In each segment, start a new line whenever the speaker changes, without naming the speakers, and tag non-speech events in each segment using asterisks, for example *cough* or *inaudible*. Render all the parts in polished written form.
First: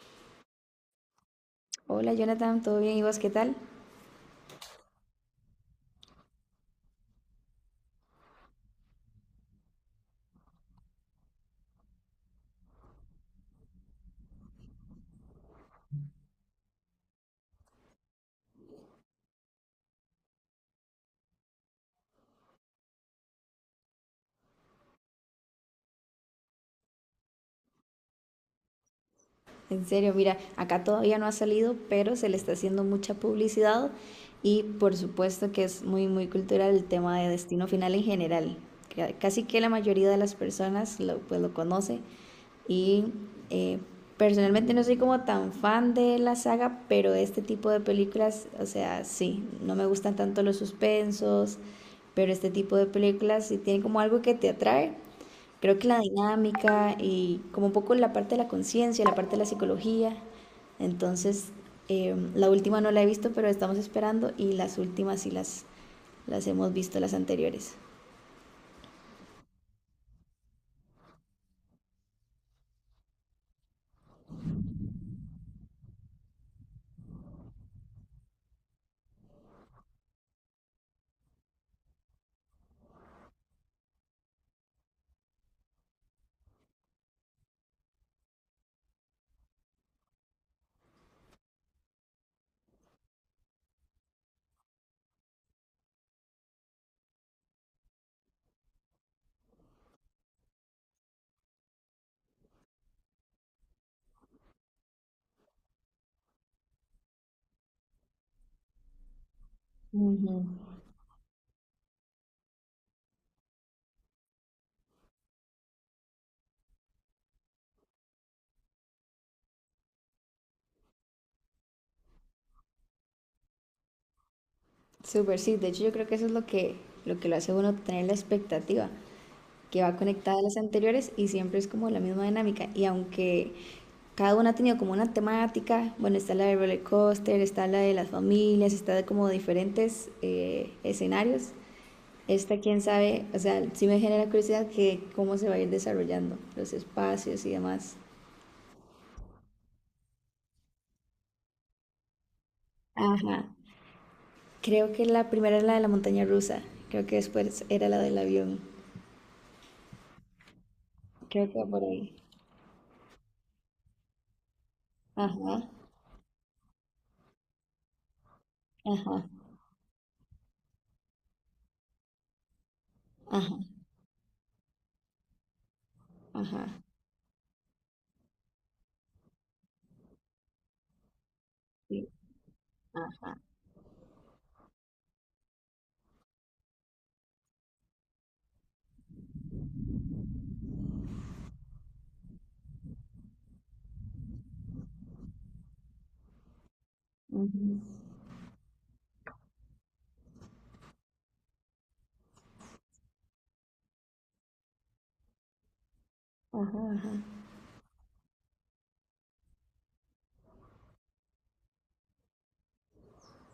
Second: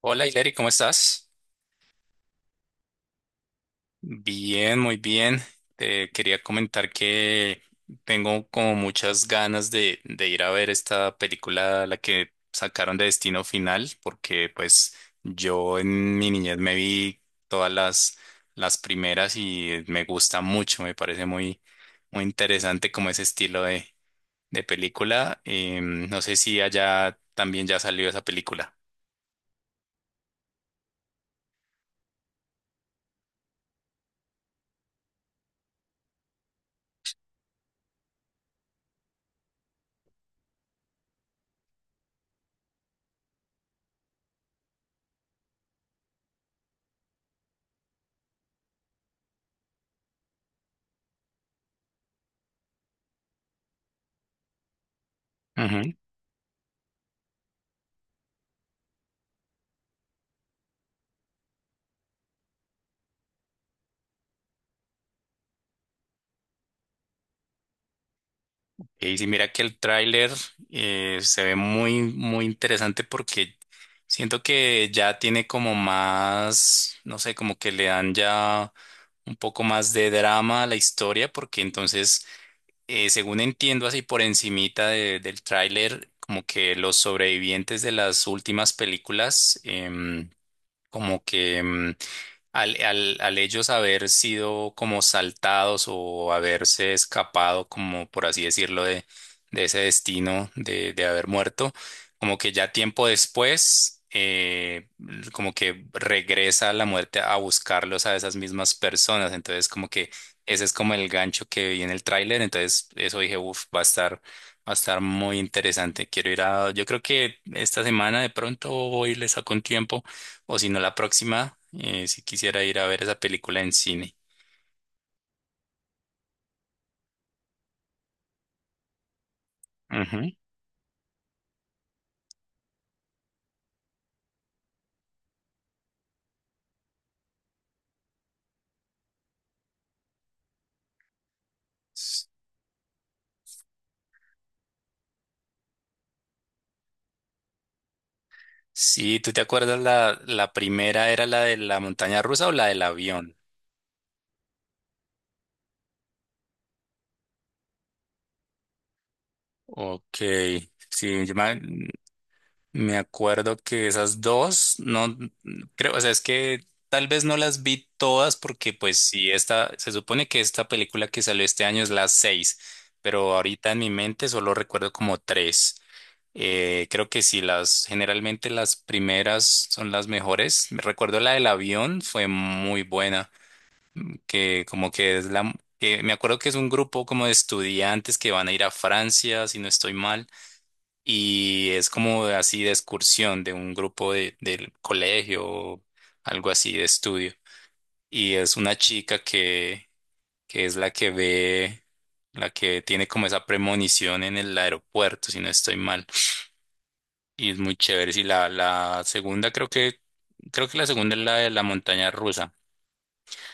Hola, Hilary, ¿cómo estás?
Hola Jonathan, ¿todo bien? ¿Y vos qué tal?
Bien, muy bien. Te quería comentar que tengo como muchas ganas de ir a ver esta película, la que sacaron de Destino Final, porque pues yo en mi niñez me vi todas las primeras y me gusta mucho, me parece muy, muy interesante como ese estilo de película. No sé si allá también ya salió esa película.
En serio, mira, acá todavía no ha salido, pero se le está haciendo mucha publicidad y por supuesto que es muy, muy cultural el tema de Destino Final en general. Casi que la mayoría de las personas pues lo conoce y eh, personalmente no soy como tan fan de la saga, pero este tipo de películas, o sea, sí, no me gustan tanto los suspensos, pero este tipo de películas si tienen como algo que te atrae. Creo que la dinámica y como un poco la parte de la conciencia, la parte de la psicología. Entonces, la última no la he visto, pero estamos esperando, y las últimas sí las hemos visto, las anteriores.
Y sí, mira que el tráiler se ve muy, muy interesante porque siento que ya tiene como más, no sé, como que le dan ya un poco más de drama a la historia, porque entonces, según entiendo así por encimita del tráiler, como que los sobrevivientes de las últimas películas, como que al ellos haber sido como saltados o haberse escapado, como por así decirlo, de ese destino de haber muerto, como que ya tiempo después, como que regresa la muerte a buscarlos a esas mismas personas. Entonces, como que
Ujú.
ese es como el gancho que vi en el tráiler. Entonces, eso dije, uff, va a estar muy interesante. Quiero ir a, yo creo que esta semana de pronto voy y le saco un tiempo o si no, la próxima, si quisiera ir a ver esa película en cine.
Súper, sí. De hecho, yo creo que eso es lo que lo hace uno tener la expectativa, que va
Ujú.
conectada a las anteriores y siempre es como la misma dinámica. Y aunque cada una ha tenido como una temática, bueno, está la de roller coaster, está la de las familias, está de como diferentes escenarios. Esta, quién sabe, o sea, sí me genera curiosidad que cómo se va a ir desarrollando los espacios y demás.
Sí, ¿tú te acuerdas la primera era la de la montaña rusa o la del avión?
Ajá. Creo que la primera era la de la montaña rusa. Creo que después era la del avión.
Ok, sí, yo
Creo que
me,
va por ahí.
Me acuerdo que esas dos, no
Ajá,
creo, o sea, es que tal vez no las vi todas porque pues
ajá,
sí, se supone que esta película que salió este año es la seis, pero
ajá,
ahorita en mi mente solo recuerdo como tres.
ajá.
Creo que sí, generalmente las primeras son las mejores. Recuerdo la del avión,
Sí,
fue muy buena,
ajá.
que como que es que me acuerdo que es un grupo como de estudiantes que van a ir a Francia, si no estoy mal y es como así de excursión de un grupo del colegio o algo así de estudio.
Ujú.
Y es una chica que es la que ve, la que tiene como esa premonición en el aeropuerto, si no estoy mal. Y es muy chévere. Y la segunda creo que la segunda es la de la montaña rusa.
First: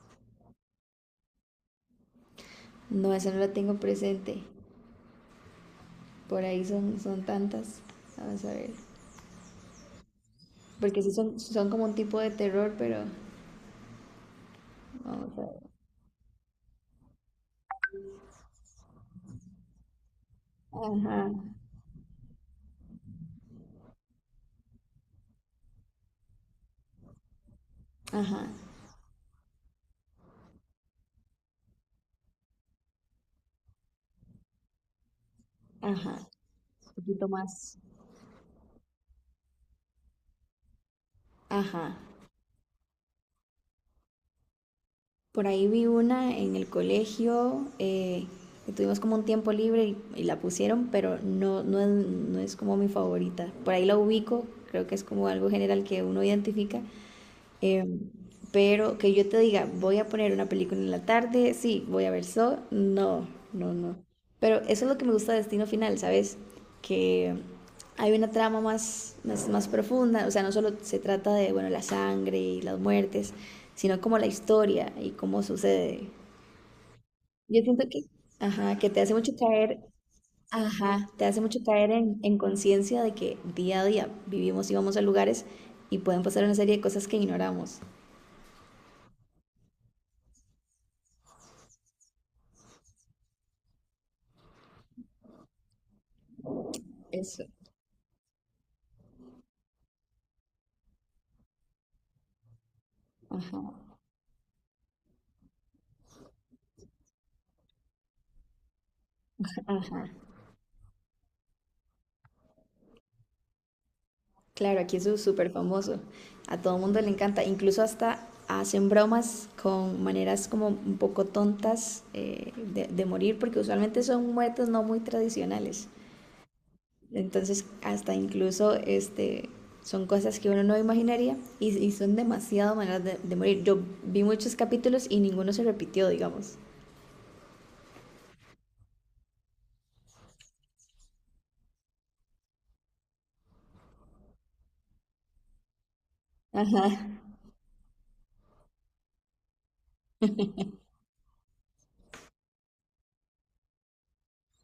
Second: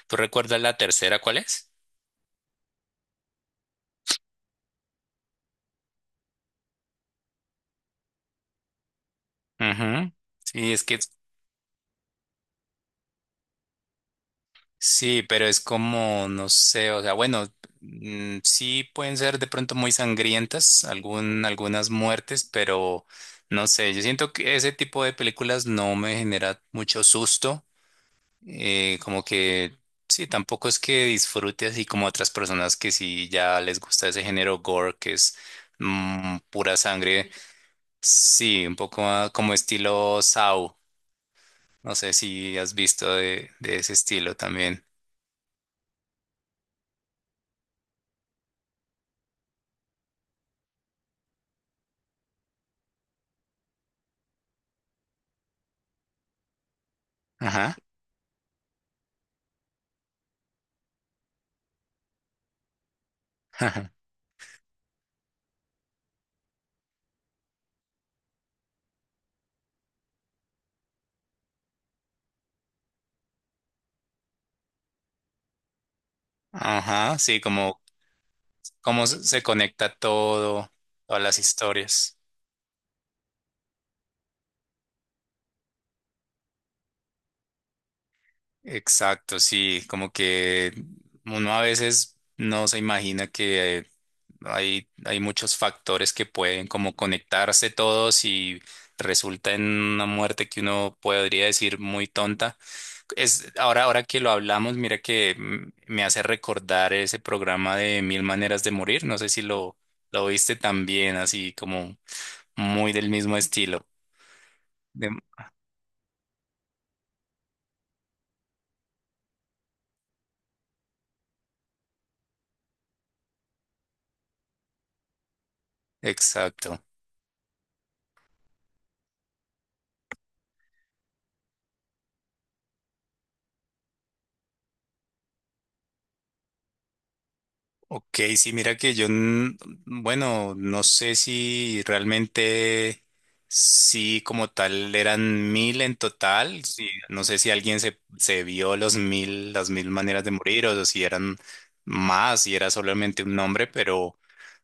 ¿Tú recuerdas la tercera cuál es?
No, eso no lo tengo presente. Por ahí son tantas. Vamos a ver.
Ujú. Sí, es que
Porque sí son como un tipo de terror, pero
Sí,
vamos a
pero es
ver.
como, no sé, o sea, bueno, sí pueden ser de pronto muy sangrientas,
Ajá,
algunas muertes, pero no sé, yo siento que ese tipo de películas no me genera mucho susto,
ajá,
como que sí, tampoco es que disfrute así como otras personas que sí ya les gusta ese género gore, que es
ajá.
pura
Un poquito
sangre,
más.
sí, un poco como estilo Saw, no
Ajá.
sé si has visto de ese estilo también.
Por ahí vi una en el colegio, que tuvimos como un tiempo libre y, la pusieron, pero no es como mi favorita. Por ahí la ubico, creo que es como algo general que uno identifica.
Ajá.
Em, pero que yo te diga, voy a poner una película en la tarde, sí, voy a ver Saw, no, no, no.
*laughs*
Pero eso es lo que me gusta de Destino Final, ¿sabes? Que hay una trama más profunda, o sea, no solo se trata de, bueno, la sangre y las muertes, sino como la historia y cómo sucede.
Ajá, sí,
Yo
como
siento que, ajá, que te
cómo
hace
se
mucho
se
caer,
conecta
ajá,
todas
te
las
hace mucho caer
historias.
en conciencia de que día a día vivimos y vamos a lugares y pueden pasar una serie de cosas que ignoramos.
Exacto, sí, como que uno a veces no se imagina que hay muchos factores que pueden como conectarse todos y resulta en una muerte que uno podría decir muy tonta. Ahora que lo hablamos, mira que me hace recordar ese programa de Mil Maneras de Morir. No sé si lo,
Ajá,
lo viste también, así como muy del mismo estilo.
claro, aquí eso
De-
es súper famoso. A todo mundo le encanta. Incluso hasta hacen bromas con maneras como un poco tontas de morir, porque usualmente son muertes no muy tradicionales.
exacto.
Entonces, hasta incluso este, son cosas que uno no imaginaría y, son demasiado maneras de morir. Yo vi muchos capítulos y ninguno se repitió, digamos.
Ok, sí, mira que bueno, no sé si realmente, sí, como tal, eran 1000 en total, sí,
Ajá.
no sé si alguien se vio las mil maneras de morir o si eran más, si era solamente un nombre, pero,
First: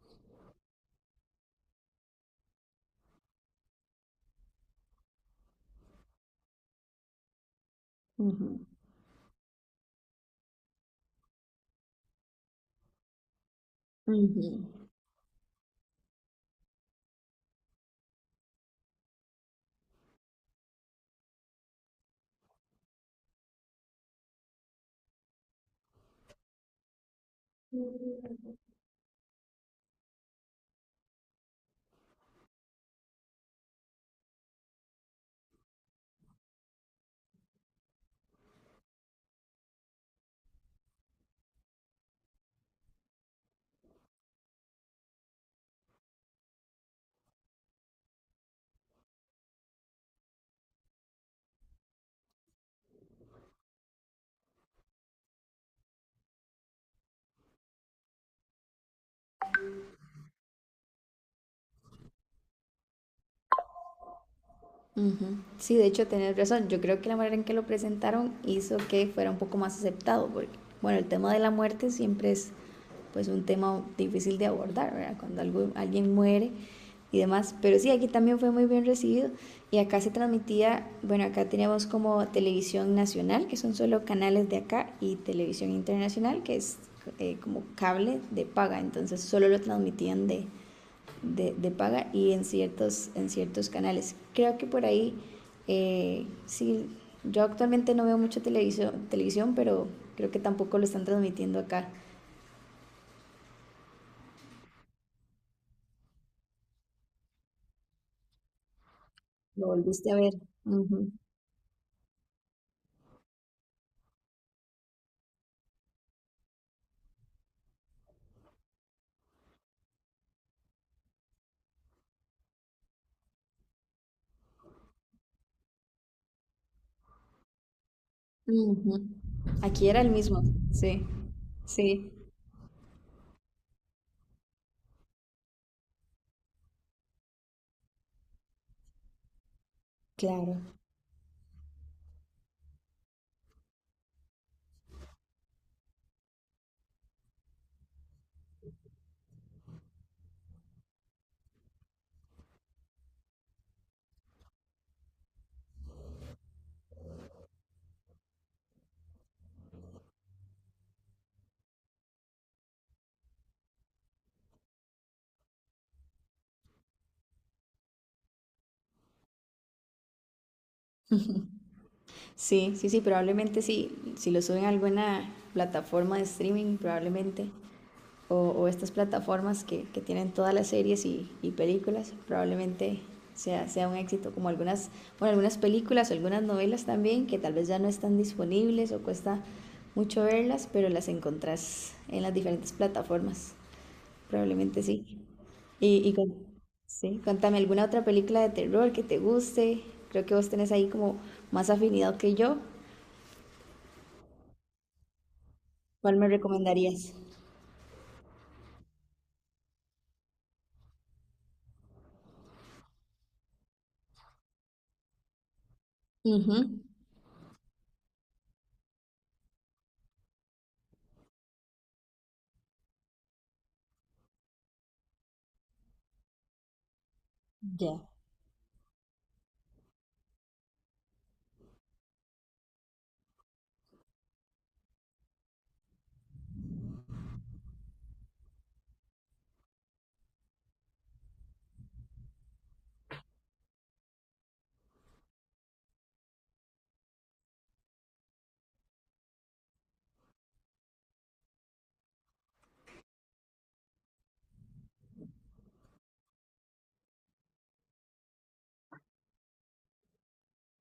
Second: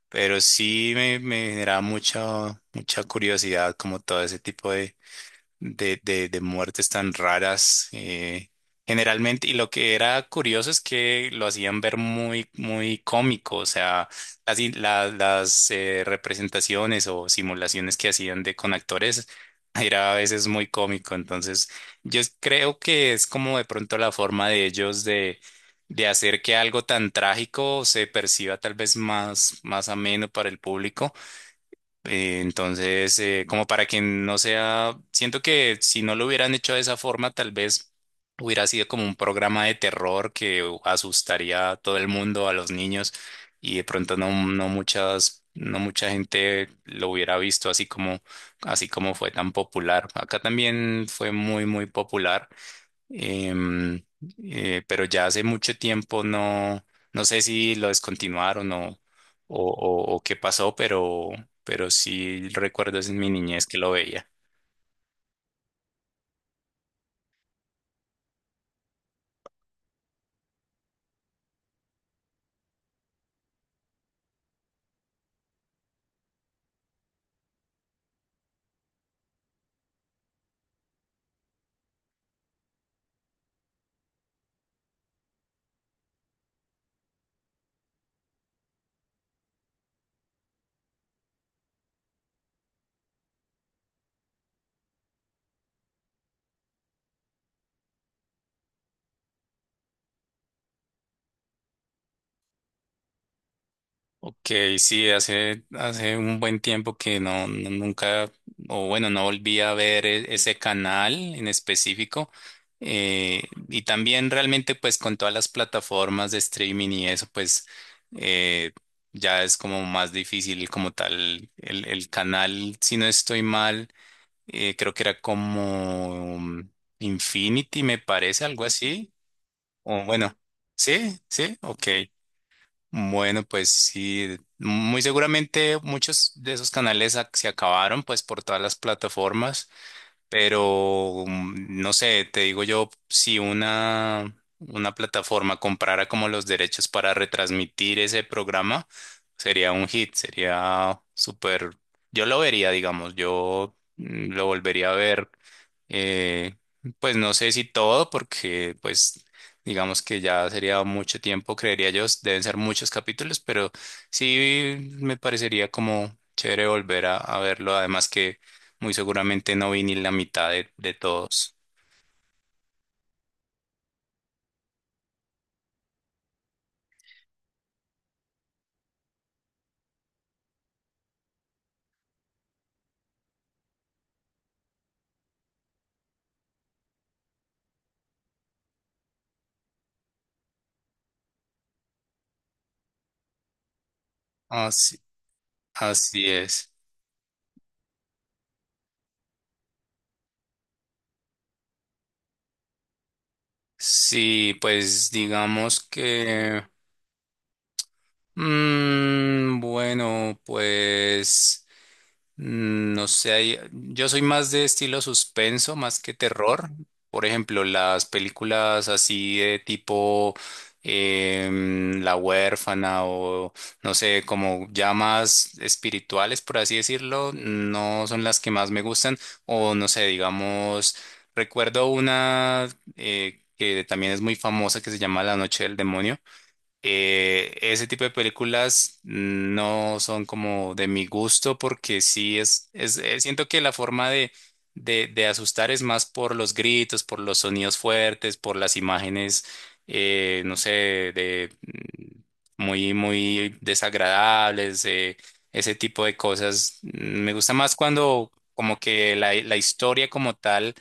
pero sí me generaba mucha, mucha curiosidad como todo ese tipo de muertes tan raras. Generalmente, y lo que era curioso es que lo hacían ver muy, muy cómico, o sea, las representaciones o simulaciones que hacían de con actores *laughs* era a veces muy cómico. Entonces, yo creo que es como de pronto la forma de ellos de hacer que algo tan trágico se
Ujú.
perciba tal vez más, más ameno para el público. Entonces, como para que no sea, siento que si no lo hubieran hecho de esa forma, tal vez hubiera sido como un programa de terror que asustaría a todo el mundo, a los niños, y de pronto no mucha gente lo hubiera visto así como fue tan popular. Acá también fue muy, muy popular. Em, pero ya hace mucho tiempo no sé si lo descontinuaron o qué pasó, pero sí recuerdo es en mi niñez que lo veía.
Ujú. Sí, de hecho, tenés razón. Yo creo que la manera en que lo presentaron hizo que fuera un poco más aceptado, porque, bueno, el tema de la muerte siempre es pues un tema difícil de abordar, ¿verdad? Cuando alguien muere y demás. Pero sí, aquí también fue muy bien recibido, y acá se transmitía. Bueno, acá teníamos como televisión nacional, que son solo canales de acá, y televisión internacional, que es como cable de paga. Entonces solo lo transmitían de paga y en en ciertos canales. Creo que por ahí, sí, yo actualmente no veo mucho televisión, televisión, pero creo que tampoco lo están transmitiendo acá.
Ok, sí, hace un buen tiempo que nunca, o bueno, no volví
Lo
a ver
volviste a ver.
ese
Ujú,
canal en específico. Eh, y también realmente pues con todas las plataformas de streaming y eso, pues eh, ya es como más difícil como tal el canal, si no estoy mal, creo que era como Infinity, me parece, algo
ujú.
así.
Aquí era
O
el
bueno,
mismo, sí,
sí, sí, ok.
sí,
Bueno, pues sí, muy seguramente muchos de esos canales se acabaron pues por todas las plataformas,
claro.
pero no sé, te digo yo, si una plataforma comprara como los derechos para retransmitir ese programa, sería un hit, sería súper, yo lo vería, digamos, yo lo volvería a ver eh, pues no sé si todo, porque pues digamos que ya sería mucho tiempo, creería yo, deben ser muchos capítulos, pero sí me parecería como chévere volver a verlo, además que muy seguramente no vi ni la mitad de todos.
Sí, sí, sí, probablemente sí. Si lo suben a alguna plataforma de streaming, probablemente, o estas plataformas que tienen todas las series y películas, probablemente sea un éxito, como algunas, bueno, algunas películas, algunas novelas también, que tal vez ya no están disponibles o cuesta mucho verlas, pero las encontrás en las diferentes plataformas, probablemente
Así,
sí. Y, y
así
con-
es.
sí, cuéntame alguna otra película de terror que te guste. Creo que vos tenés ahí como más afinidad que yo.
Sí, pues digamos
¿Cuál me
que
recomendarías?
bueno, pues no sé, yo soy más de estilo suspenso, más que
Ujú,
terror. Por ejemplo, las películas así de tipo La huérfana o no sé, como ya más espirituales, por así decirlo, no son las que más me gustan. O no sé, digamos, recuerdo una que también es muy famosa que se llama La noche del demonio, ese tipo de películas no son como de mi gusto porque sí siento que la forma de asustar es más por los gritos, por los sonidos fuertes, por las imágenes, no sé, de muy, muy desagradables, ese tipo de cosas. Me gusta más cuando como que la historia como tal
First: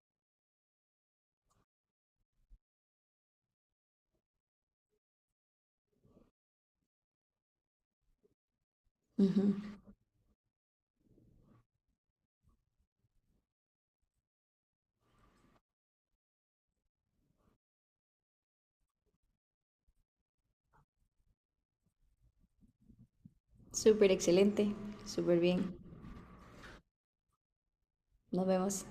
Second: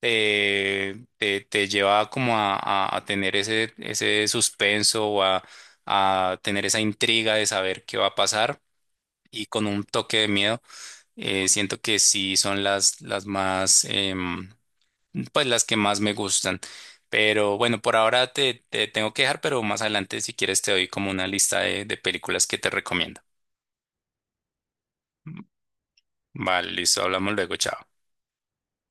te lleva como a tener ese suspenso o a tener esa intriga de saber qué va a pasar y
ujú.
con un toque de miedo. Siento que sí son las más, pues las que más me gustan. Pero bueno, por ahora te tengo que dejar, pero más adelante si quieres te doy como una lista de películas que te recomiendo.
Súper excelente, súper bien.
Vale, listo, hablamos luego, chao.
Nos vemos.